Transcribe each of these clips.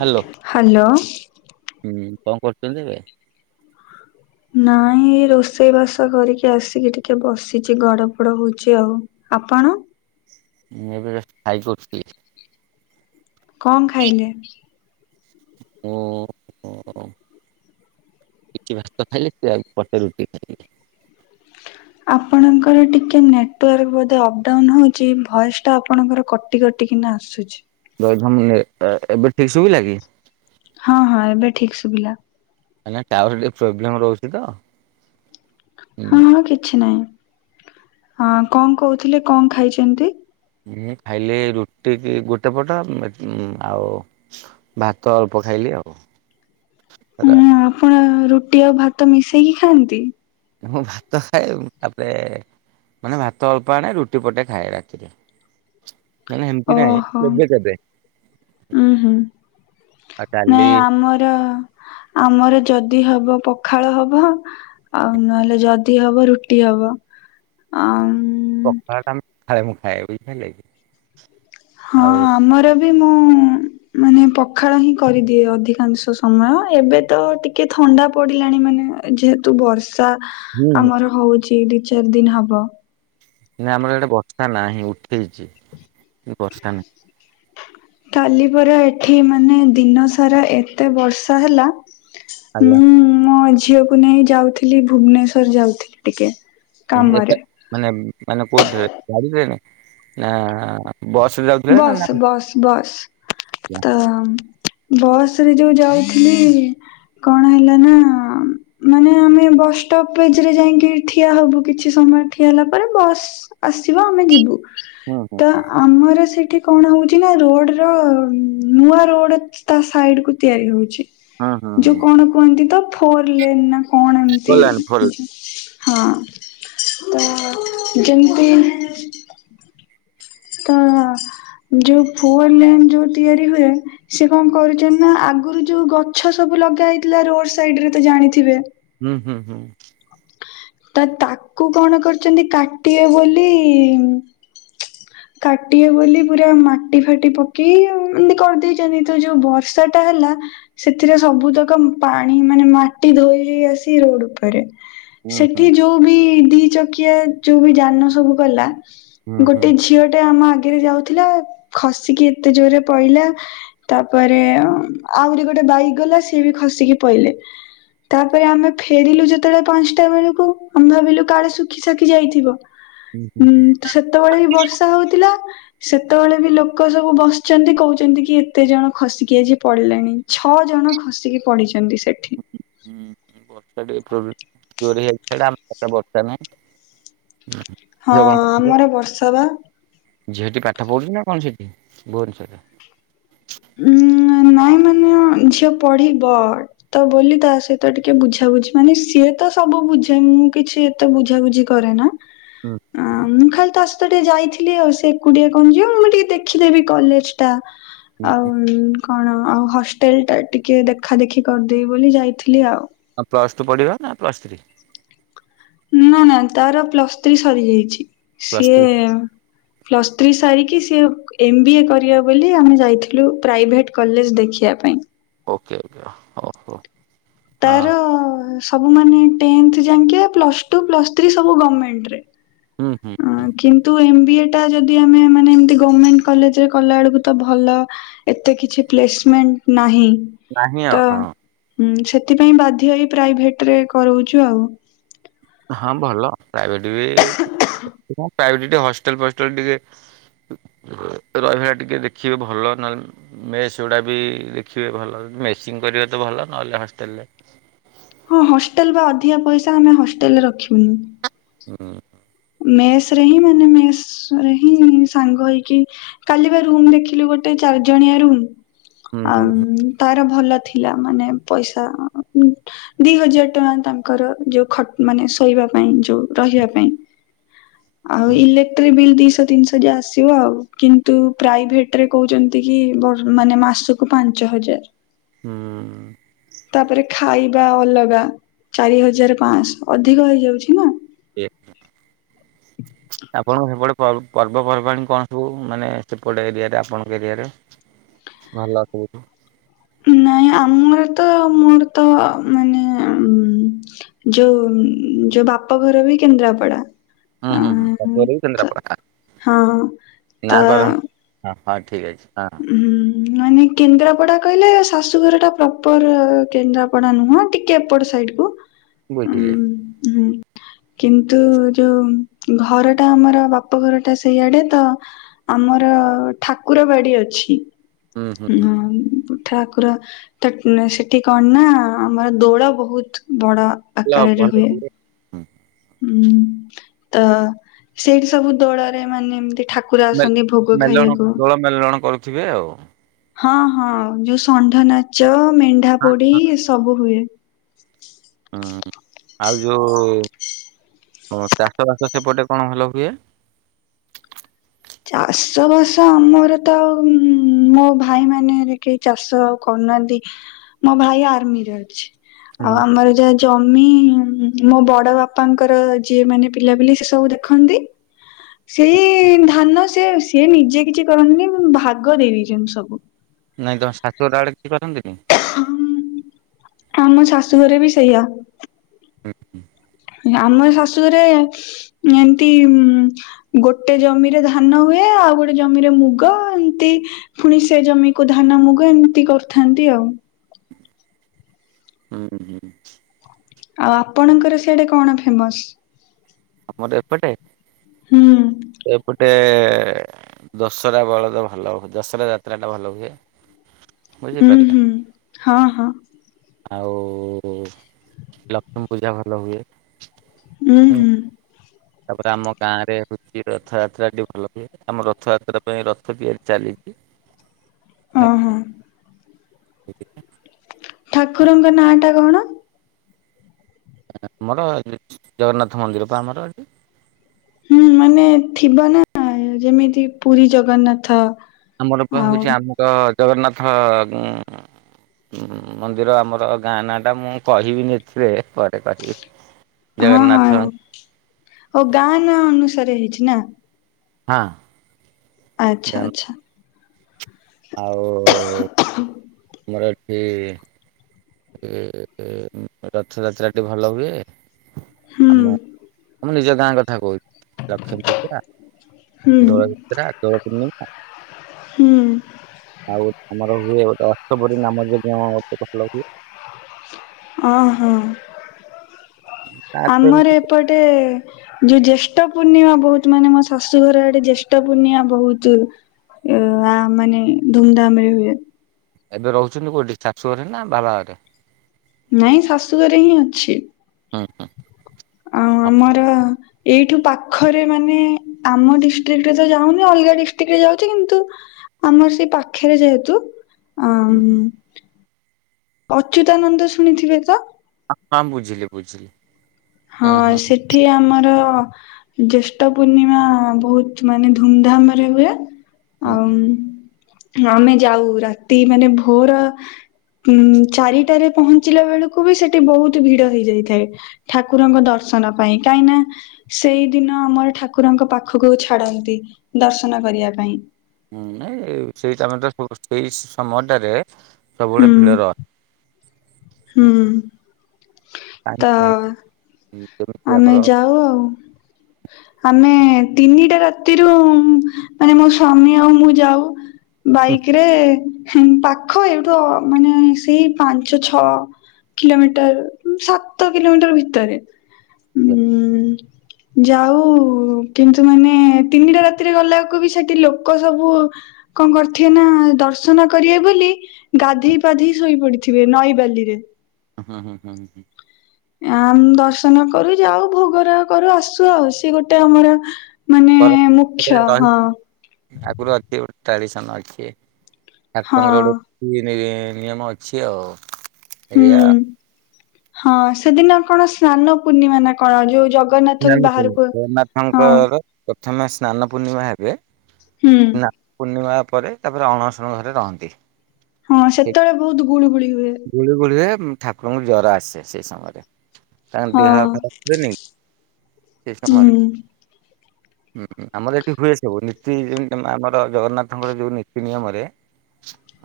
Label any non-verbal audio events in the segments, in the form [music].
Hello hello. କଣ କରୁଛନ୍ତି ଏବେ? ନାଇଁ ରୋଷେଇ ବାସ କରିକି ଆସିକି ଟିକେ ବସିଛି ଗଡ ପଡ ହଉଛି ଆଉ। ଆପଣ? ମୁଁ ଏବେ ଜଷ୍ଟ ଖାଇକି ଉଠିଲି। କଣ ଖାଇଲେ? ମୁଁ ଟିକେ ଭାତ ଖାଇଲି ସେ ଆଉ ପଟେ ରୁଟି ଖାଇଲି। ହଁ [inaudible] ଆପଣଙ୍କର ଟିକେ ନେଟୱାର୍କ ବୋଧେ ଅପଡାଉନ୍ ହଉଛି ଭଏସ୍ ଟା ଆପଣଙ୍କର କ କଟି କଟିକିନା ଆସୁଛି। [unintelligible] ଏବେ ଠିକ ଶୁଭିଲା କି? ହଁ ହଁ ଏବେ ଠିକ ସୁଭିଲା। ଆଜ୍ଞା ଟାୱାର ଟିକେ ପ୍ରୋବ୍ଲେମ ରହୁଛି ତ। ହୁଁ ହଁ ହଁ କିଛି ନାହିଁ। କଣ କହୁଥିଲେ କଣ ଖାଇଛନ୍ତି? ମୁଁ ଖାଇଲି ରୁଟି କି ଗୋଟେ ପଟ ଆଉ ଭାତ ଅଳ୍ପ ଖାଇଲି ଆଉ ହେଲା। ହୁଁ ଆପଣ ରୁଟି ଆଉ ଭାତ ମିଶେଇକି ଖାଆନ୍ତି? ମୁଁ ଭାତ ଖାଏ ଆବେ। ମାନେ ଭାତ ଅଳ୍ପ ଆଣେ ରୁଟି ପଟେ ଖାଏ ରାତିରେ। ନାନା ଏମିତି ନାଇଁ ଓହୋ। କେବେ କେବେ। ଉୁଁ ହୁଁ ଆଉ ଡାଲି ନାଇଁ ଆମର। ଆମର ଯଦି ହବ ପଖାଳ ହବ। ଆଉ ନହେଲେ ଯଦି ହବ ରୁଟି ହବ ଆଉ ପଖାଳ ଟା ମୁଁ ଖାଏ ମୁଁ ଖାଏ ବୁଝିପାରିଲେ କି। ହଁ ଆମର ବି ମୁଁ ହଁ ମାନେ [unintelligible] ପଖାଳ ହିଁ କରିଦିଏ ଅଧିକାଂଶ ସମୟ, ଏବେ ତ ଟିକେ ଥଣ୍ଡା ପଡ଼ିଲାଣି ମାନେ ଯେହେତୁ ବର୍ଷା ହୁଁ ଆମର ହଉଛି ଦି ଚାରି ଦିନ ହବ। ନାଇଁ ଆମର ଆଡେ ବର୍ଷା ନାହିଁ ଉଠେଇଛି କିନ୍ତୁ ବର୍ଷା ନାହିଁ। କାଲି ପରା ଏଠି ମାନେ ଦିନ ସାରା ଏତେ ବର୍ଷା ହେଲା ଆଜ୍ଞା। ମୁଁ ମୋ ଝିଅକୁ ନେଇ ଯାଉଥିଲି ଭୁବନେଶ୍ଵର ଯାଉଥିଲି ଟିକେ ହଁ କାମରେ ଏଟା ମାନେ ମାନେ କୋଉଥିରେ ଗାଡ଼ି ରେ ନା ନା ବସରେ ଯାଉଥିଲେ ବସ୍ ନା ବସ୍ ବସ୍। ତ ବସ ରେ ଯୋଉ ଯାଉଥିଲି କଣ ହେଲା ନା ମାନେ ଆମେ ବସ୍ ଷ୍ଟପଜରେ ଯାଇକି ଠିଆ ହବୁ କିଛି ସମୟ ଠିଆ ହେଲା ପରେ ବସ୍ ଆସିବ ଆମେ ଯିବୁ ହୁଁ ହୁଁ ତ ଆମର ସେ ସେଠି କଣ ହଉଛି ନା ରୋଡ ର ନୂଆ ରୋଡ ତା ସାଇଡ କୁ ତିଆରି ହଉଛି। ହଁ ହଁ ହଁ। ଯୋଉ କଣ କୁହନ୍ତିତ ତ ଫୋର ଲେନ ନା କଣ ଏମତି? ଫୋଲାନ୍ ଫୋଲ ହଁ ତ ଯେମିତି ତ ଯୋଉ ଫୋଅର ଲେନ୍ ଯୋଉ ତିଆରି ହୁଏ ସେ କଣ କରୁଚନ୍ତି ନା ଆଗରୁ ଯୋଉ ଗଛ ସବୁ ଲଗା ହେଇଥିଲା ରୋଡ ସାଇଡ ରେ ତ ଜାଣିଥିବେ। ହୁଁ ହୁଁ ହୁଁ। ତ ତାକୁ କଣ କରିଚନ୍ତି କାଟିବେ ବୋଲି କାଟିବେ ବୋଲି ପୁରା ମାଟି ଫାଟି ପକେଇ ଆଉ ଏମିତି କରିଦେଇଛନ୍ତି ତ ଯୋଉ ବର୍ଷା ଟା ହେଲା ସେଥିରେ ସବୁତକ ପାଣି ମାନେ ମାଟି ଧୋଇ ହେଇ ଆସି ରୋଡ ଉପରେ। ହୁଁ ହୁଁ। ସେଠି ଯୋଉ ବି ଦି ଚକିଆ ଯୋଉ ବି ଯାନ ସବୁ ଗଲା ହୁଁ ହୁଁ। ଗୋଟେ ଝିଅ ଟେ ଆମ ଆଗରେ ଯାଉଥିଲା ଖସିକି ଏତେ ଜୋରରେ ପଇଲା। ତାପରେ ଆହୁରି ଗୋଟେ ବାଇକ୍ ଗଲା ସିଏ ବି ଖସିକି ପଇଲେ। ତାପରେ ଆମେ ଫେରିଲୁ ଯେତେବେଳେ ପାଞ୍ଚ ସେତେବେଳକୁ ଆମେ ଭାବିଲୁ କାଳେ ଶୁଖି ଶାଖି ଯାଇଥିବ ହୁଁ ହୁଁ ଉଁ ହୁଁ। ତ ସେତେବେଳେ ବି ବର୍ଷ ବର୍ଷା ହଉଥିଲା। ସେତେବେଳେ ବି ଲୋକ ସବୁ ବସିଛନ୍ତି କହୁଛନ୍ତି କି ଏତେ ଜଣ ଖସିକି ଆଜି ପଡିଲେଣି। ଛଅ ଜଣ ଖସିକି ପଢଡିଚନ୍ତି ସେଠି। ହୁଁ ବର୍ଷା ଟିକେ ପ୍ରୋବ୍ଲେମ ଜୋରେ ହେଇଥିଲା ଆମ ଆଡେ ବର୍ଷା ନାହିଁ। ହଁ ଆମର ବର୍ଷା ବା [unintelligible] ଝିଅଟି ପାଠ ପଢୁଛି ନା କଣ ସେଠି ଭୁବନେଶ୍ଵରରେ। ଉଁ ନାଇଁ ମାନେ ଝିଅ ପଢିବ। ତ ବୋଲି ତା ସହିତ ଟିକେ ବୁଝାବୁଝି ମାନେ ସିଏ ତ ସବୁ ବୁଝେ ମୁଁ କିଛି ଏତେ ବୁଝାବୁଝି କରେ ନା। ହୁଁ ଆଁ ମୁଁ ଖାଲି ତା ସହ ତ ଟିକେ ଯାଇଥିଲି ଆଉ ସେ ଏକୁଟିଆ କଣ ଯିବ ମୁଁ ଟିକେ ଦେଖିଦେବି କଲେଜ ଟା। ହୁଁ। ଆଉ କଣ ଆଉ ହଷ୍ଟେଲ ଟା ଟିକେ ଦେଖା ଦେଖି କରିଦେବି ବୋଲି ଯାଇଥିଲି ଆଉ। ହଁ ପ୍ଲସ୍ ଟୁ ପଢ଼ିବା ନା ପ୍ଲସ୍ ଥ୍ରୀ। ନା ନା ତାର ପ୍ଲସ୍ ଥ୍ରୀ ସରିଯାଇଛି ପ୍ଲସ୍ ଥ୍ରୀ ସିଏ ପ୍ଲସ୍ ଥ୍ରୀ ସାରିକି ସିଏ ଏମ୍ ବି ଏ କରିବ ବୋଲି ଆମେ ଯାଇଥିଲୁ ପ୍ରାଇଭେଟ କଲେଜ ଦେଖିବା ପାଇଁ। ଓକେ ଆଜ୍ଞା ହଉ ହଉ। ତାର ସବୁମାନେ ଟେନ୍ଥ ଜାଙ୍କେ ପ୍ଲସ୍ ଟୁ, ପ୍ଲସ୍ ଥ୍ରୀ ସବୁ ଗମେଣ୍ଟ ରେ। ହୁଁ ହୁଁ। ହଁ କିନ୍ତୁ ଏମ ବି ଏ ଟା ଯଦି ଆମେ ମାନେ ଏମତି ଗମେଣ୍ଟ କଲେଜରେ କଲାଏଳକୁ ତ ଭଲ ଏତେ କିଛି ପ୍ଲେସମେଣ୍ଟ ନାହିଁ। ନାହିଁ ଆଉ ତ ହଁ। ହୁଁ ସେଥିପାଇଁ ବାଧ୍ୟ ହେଇ ପ୍ରାଇଭେଟ ରେ କରଉଛୁ ଆଉ। ହଁ ଭଲ ପ୍ରାଇଭେଟ ବି, ପ୍ରାଇଭେଟି ଟିକେ ହଷ୍ଟଲ ଫଷ୍ଟେଲ ଟିକେ ରହିବା ଟିକେ ଦେଖିବେ ଭଲ ନହେଲେ ମେସ୍ ଗୁଡ଼ା ବି ଦେଖିବେ ଭଲ, ଯଦି ମେସିଂ କରିବେ ତ ଭଲ ନହେଲେ ହଷ୍ଟେଲରେ ହଁ ହଷ୍ଟେଲ ବା ଅଧିକା ପଇସା ଆମେ ହଷ୍ଟେଲରେ ରଖିବୁନୁ। ହୁଁ। ମେସ ରେ ହିଁ ମାନେ ମେସ ରେ ହିଁ ସାଙ୍ଗ ହେଇକି କାଲି ବା ରୁମ ଦେଖିଲୁ ଗୋଟେ, ଚାରି ଜଣିଆ ରୁମ୍ ହୁଁ ହୁଁ ଆଉ ତାର ଭଲ ଥିଲା ମାନେ ପଇସା ଦି ହଜାର ଟଙ୍କା ତାଙ୍କର ଯୋଉ ଖଟ ମାନେ ଶୋଇବା ପାଇଁ ଯୋଉ ରହିବା ପାଇଁ। ଆଉ ହୁଁ ଇଲେକ୍ଟ୍ର ବିଲ୍ ଦୁଇଶହ ତିନିଶହ ଆସିବ ଆଉ, କିନ୍ତୁ ପ୍ରାଇଭେଟରେ କହୁଛନ୍ତି କି ମାନେ ମାସକୁ ପାଞ୍ଚ ହଜାର। ହୁଁ। ତାପରେ ଖାଇବା ଅଲଗା, ଚାରି ହଜାର ପାଶହ ଅଧିକ ହେଇଯାଉଛି ନା। ଏ ଆପଣଙ୍କ ସେପଟେ ପର୍ବପର୍ବାଣି କଣ ସବୁ ମାନେ ସେପଟେ ଏରିଆରେ ଆପଣଙ୍କ ଏରିଆରେ? ଭଲ ନାଇଁ ଆମର ତ ମୋର ତ ମାନେ ଯୋଉ ଯୋଉ ବାପ ଘର ବି କେନ୍ଦ୍ରାପଡା। ହୁଁ ଅ ହୁଁ ହୁଁ ବାପ ଘର ତ କେନ୍ଦ୍ରାପଡ଼ା, ହଁ ତ ନା କଣ? ହ ହଁ ଠିକ ଅଛି ହଁ। ଉଁ ମାନେ କେନ୍ଦ୍ରାପଡ଼ା କହିଲେ ଶାଶୁଘରଟା ପ୍ରପର କେନ୍ଦ୍ରାପଡ଼ା ନୁହଁ ଟିକେ ଏପଟ ସାଇଡ଼୍ ବୁଝିଲି। ହୁଁ। କିନ୍ତୁ ଯୋଉ ଘର ଟା ଆମର ବାପ ଘର ଟା ସେଇଆଡେ ତ ଆମର ଠାକୁର ବାଡି ଅଛି, ହୁଁ ହୁଁ ଉଁ ଠାକୁର ତ ସେଠି କଣ ନା ଆମର ଦୋଳ ବହୁତ ବଡ ଭଲ, ଭଲ କିରେ ହୁଁ ତ ସେଇଠି ସବୁ ଦୋଳରେ ମାନେ ଏମତି ଠାକୁ ମେଲ-ମେଲଣ ଦୋଳ ମେଲଣ କରୁଥିବେ ଆଉ। ହଁ ହଁ ଯୋଉ ଷଣ୍ଢ ନାଚ, ମେଣ୍ଢା ହଁ ପୋଡି ସବୁ ହୁଏ। ହୁଁ ଆଉ ଯୋଉ ଚାଷ ବାସ ସେପଟେ କଣ ଭଲ ହୁଏ? ଚାଷ ବାସ ଆମର ତ ଆଉ ମୋ ଭାଇ ମାନରେ କେହି ଚାଷ ଆଉ କରୁନାହାନ୍ତି। ମୋ ଭାଇ ଆର୍ମିରେ ଅଛି, ହୁଁ ଆଉ ଆମର ଯ ଜମି ମୋ ବଡ଼ ବାପାଙ୍କର ଯିଏ ମାନେ ପିଲା ପିଲି ସେ ସବୁ ଦେଖନ୍ତି। ସେଇ ଧାନ ସେ ସେ ନିଜେ କିଛି କରନ୍ତିନି ଭାଗ ଦେଇ ଦେଇଛନ୍ତି ସବୁ। ନାଇଁ ତମ ଶାଶୁ ଘର ଆଡ଼େ କେହି କରନ୍ତିନି। ହୁଁ ଆମ ଶାଶୁଘରେ ବି ସେଇଆ। ହୁଁ ହୁଁ। ଆମ ଶାଶୁରେ ଏମତି ଗୋଟେ ଜମିରେ ଧାନ ହୁଏ, ଆଉ ଗୋଟେ ଜମିରେ ମୁଗ ଏମିତି ପୁଣି ସେ ଜମିକୁ ଧାନ ମୁଗ ଏମିତି କରିଥାନ୍ତି ଆଉ। ହୁଁ ହଁ ହୁଁ। ଆଉ ଆପଣଙ୍କର ସେଆଡେ କଣ ଫେମସ୍? ଆମର ଏପଟେ ହୁଁ। ଏପଟେ ଦଶହରା ବଳଦ ଭଲ ଦଶହରା ଯାତ୍ରା ଟା ଭଲ ହୁଏ। ଉଁ ବୁଝିପାରିଲି ହୁଁ ହଁ ହଁ ଆଉ ଲକ୍ଷ୍ମୀ ପୂଜା ଭଲ ହୁଏ। ଉୁଁ ହୁଁ। ତାପରେ ଆମ ଗାଁ ରେ ହଉଛି ରଥଯାତ୍ରାଟି ଭଲ ହୁଏ ଆମ ରଥଯାତ୍ରା ପାଇଁ ରଥ ତିଆରି ଚାଲିଛି ଅ ହଁ। ଠାକୁରଙ୍କ ନାଁ ଟା କଣ? ଆମର ଏ ଜଗନ୍ନାଥ ମନ୍ଦିର ବା ଆମର ହୁଁ ମାନେ ଥିବ ନା ଯେମିତି ପୁରୀ ଜଗନ୍ନାଥ ଆମର ପା ଆଉ ହଉଛି ଆମର ଜଗନ୍ନାଥ ଉ ହୁଁ ମନ୍ଦିର ଆମର ଗାଁ ନା ଟା ମୁଁ କହିବିନି ଏଥିରେ ପରେ କହିବି। ହଁ ହଁ ଓ ଗାଁ ନା ଅନୁସାରେ ହେଇଛି ନା? ହଁ। ଆଚ୍ଛା ଆଚ୍ଛା। ଆଉ ଆମର ଏଠି ଏ ରଥଯାତ୍ରାଟି ଭଲ ହୁଏ। ହୁଁ ଆମ ଆମ ନିଜ ଗାଁ କଥା କହୁଛି ଲକ୍ଷ୍ମୀ ପୂଜା ହୁଁ। ଦୋଳଯାତ୍ରା ଦୋଳ ପୁର୍ଣ୍ଣିମା ହୁଁ ଆଉ ଆମର ହୁଏ ଗୋଟେ ଅଷ୍ଟପ୍ରହରୀ ନାମ ଯଗ୍ୟଂ ଗୋଟେ ଭଲ ହୁଏ। ଓ ହୋ ତାଠୁ ଏମିତି ଆମର ଏପଟେ ଯୋଉ ଜ୍ୟେଷ୍ଠ ପୂର୍ଣ୍ଣିମା ବହୁତ ମାନେ ମୋ ଶାଶୁଘର ଆଡେ ଜ୍ୟେଷ୍ଠ ପୂର୍ଣ୍ଣିମା ବହୁତ ଇଅ ମାନେ ଧୁମଧାମ ରେ ହୁଏ। ଏବେ ରହୁଛନ୍ତି କେଉଁଠି ଶାଶୁ ଘରେ ନା ବାବାଘରେ? ନାଇଁ ଶାଶୁଘରେ ହିଁ ଅଛି। ହଁ ହଁ। ଆଉ ଆମର ଏଇଠୁ ପାଖରେ ମାନେ ଆମ ଡିଷ୍ଟକ ରେ ତ ଯାଉନି ଅଲଗା ଡିଷ୍ଟ୍ରିକ୍ଟ ରେ ଯାଉଛି କିନ୍ତୁ ଆମର ସେଇ ପାଖରେ ଯେହେତୁ ଅ ହୁଁ। ଅଚ୍ୟୁତାନନ୍ଦ ଶୁଣିଥିବେ ତ? ହଁ ବୁଝିଲି ବୁଝିଲି। ହଁ ହୁଁ ହୁଁ ସେଠି ଆମର ଜେଷ୍ଠ ପୂର୍ଣ୍ଣିମା ବହୁତ ମାନେ ଧୁମଧାମ ରେ ହୁଏ। ହୁଁ ଆଉ ଆମେ ଯାଉ ରାତି ମାନେ ଭୋର ଉଁ ଚାରିଟାରେ ପହଞ୍ଚିଲା ବେଳକୁ ବି ସେଠି ବହୁତ ଭିଡ ହେଇଯାଇଥାଏ। ଠାକୁରଙ୍କ ଦର୍ଶନ ପାଇଁ କାହିଁକି ନା ସେଇ ଦିନ ଆମର ଠାକୁରଙ୍କ ପାଖକୁ ଛାଡନ୍ତି ଦର୍ଶନ କରିବା ପାଇଁ। ହୁଁ ନାଇଁ ସେଇଟମେ ତ ସେଇ ସମୟଟାରେ ସବୁ ବେଳେ ହୁଁ ଭିଡ ରହେ ହୁଁ ତ ରହେ ଯେମିତି ଆମର ଆମେ ଯାଉ ଆଉ, ଆମେ ତିନିଟା ରାତିରୁ ମାନେ ମୋ ସ୍ଵାମୀ ଆଉ ମୁଁ ଯାଉ ବାଇକ ରେ ପାଖ ଏଇଠୁ ମାନେ ସେଇ ପାଞ୍ଚ ଛଅ କିଲୋମିଟର ଉ ସାତ କିଲୋମିଟର ଭିତରେ। ହୁଁ ଉଁ ଯାଉ କିନ୍ତୁ ମାନେ ତିନିଟା ରାତିରେ ଗଲାଏକୁ ବି ସେଠି ଲୋକ ସବୁ କଣ କରିଥିବେ ନା ଦର୍ଶନ କରିବେ ବୋଲି ଗାଧେଇ ପାଧେଇ ଶୋଇ ପଡିଥିବେ ନଈବାଲିରେ। ଅଁ ହଁ ହୁଁ ହୁଁ ହୁଁ। ଆମ ଦର୍ଶନ କରୁ ଯାଉ ଭୋଗ ରାଗ କରୁ ଆସୁ ଆଉ ସିଏ ଗୋଟେ ଆମର ମାନେ ମୁଖ୍ୟ କର [inaudible] ରହି ହଁ ଆଗରୁ ଅଛି ଗୋଟେ ଟ୍ରାଡିସନ ଅଛି। ହଁ ଠାକୁରଙ୍କ ଗୋଟେ ନିତି ନିୟମ ଅଛି ଆଉ ଏଇଆ। ହୁଁ। ହଁ ସେଦିନ କଣ ସ୍ନାନ ପୂର୍ଣ୍ଣିମା ନା କଣ ଯୋଉ ଜଗ ସ୍ନାନ ପୂର୍ଣ୍ଣିମା ଜଗନ୍ନାଥଙ୍କର ପ୍ରଥମେ ସ୍ନାନ ପୂର୍ଣ୍ଣିମା ହେବେ ହୁଁ। ନା ପୂର୍ଣ୍ଣିମା ପରେ ତାପରେ ଅଣସଣ ଘରେ ରହନ୍ତି। ହଁ ସେ ସେତେବେଳେ ବୋହୁତ ଗୁଳୁ ଗୁଳି ହୁଏ। ଗୁଳି ଗୁଳି ହୁଏ ଠାକୁରଙ୍କୁ ଜର ଆସେ ସେଇ ସମୟରେ ତାଙ୍କ ଦେହ ହଁ ଖରାପ ହୁଏ ନି ସେଇ ହୁଁ ସମୟରେ। ହୁଁ ଆମର ଏଠି ହୁଏ ସବୁ ନୀତି ଯେମିତି ତମେ ଆମର ଜଗନ୍ନାଥଙ୍କର ଯୋଉ ନୀତି ନିୟମରେ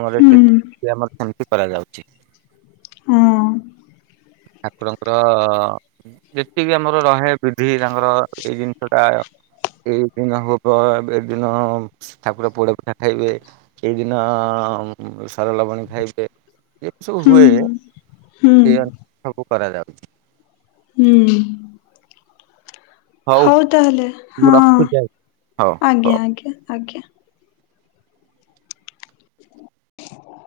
ଆମର ହୁଁ ଏଠି ସେ ଆମର ସେମିତି କରାଯାଉଛି। ହଁ। ଠାକୁରଙ୍କର ଯେତିକି ଆମର ରହେ ବିଧି ତାଙ୍କର ଏଇ ଜିନିଷଟା ଏଇ ଦିନ ହବ ଏଇ ଦିନ ଠାକୁର ପୋଡା ପିଠା ଖାଇବେ। ଏଇଦିନ ଉଁ ସର ଲବାଣୀ ଖାଇ ସେ ଏ ତ ସବୁ ହୁଏ ହୁଁ ହୁଁ। ସେଇ ଅନୁ ସବୁ କରାଯାଉଛି। ହୁଁ। ହଉ ହୋଉ ତାହେଲେ ମୁଁ ହଁ ରଖୁଛି ଆଉ ହଉ ହଉ। ଆଜ୍ଞା ଆଜ୍ଞା ଆଜ୍ଞା। [inaudible]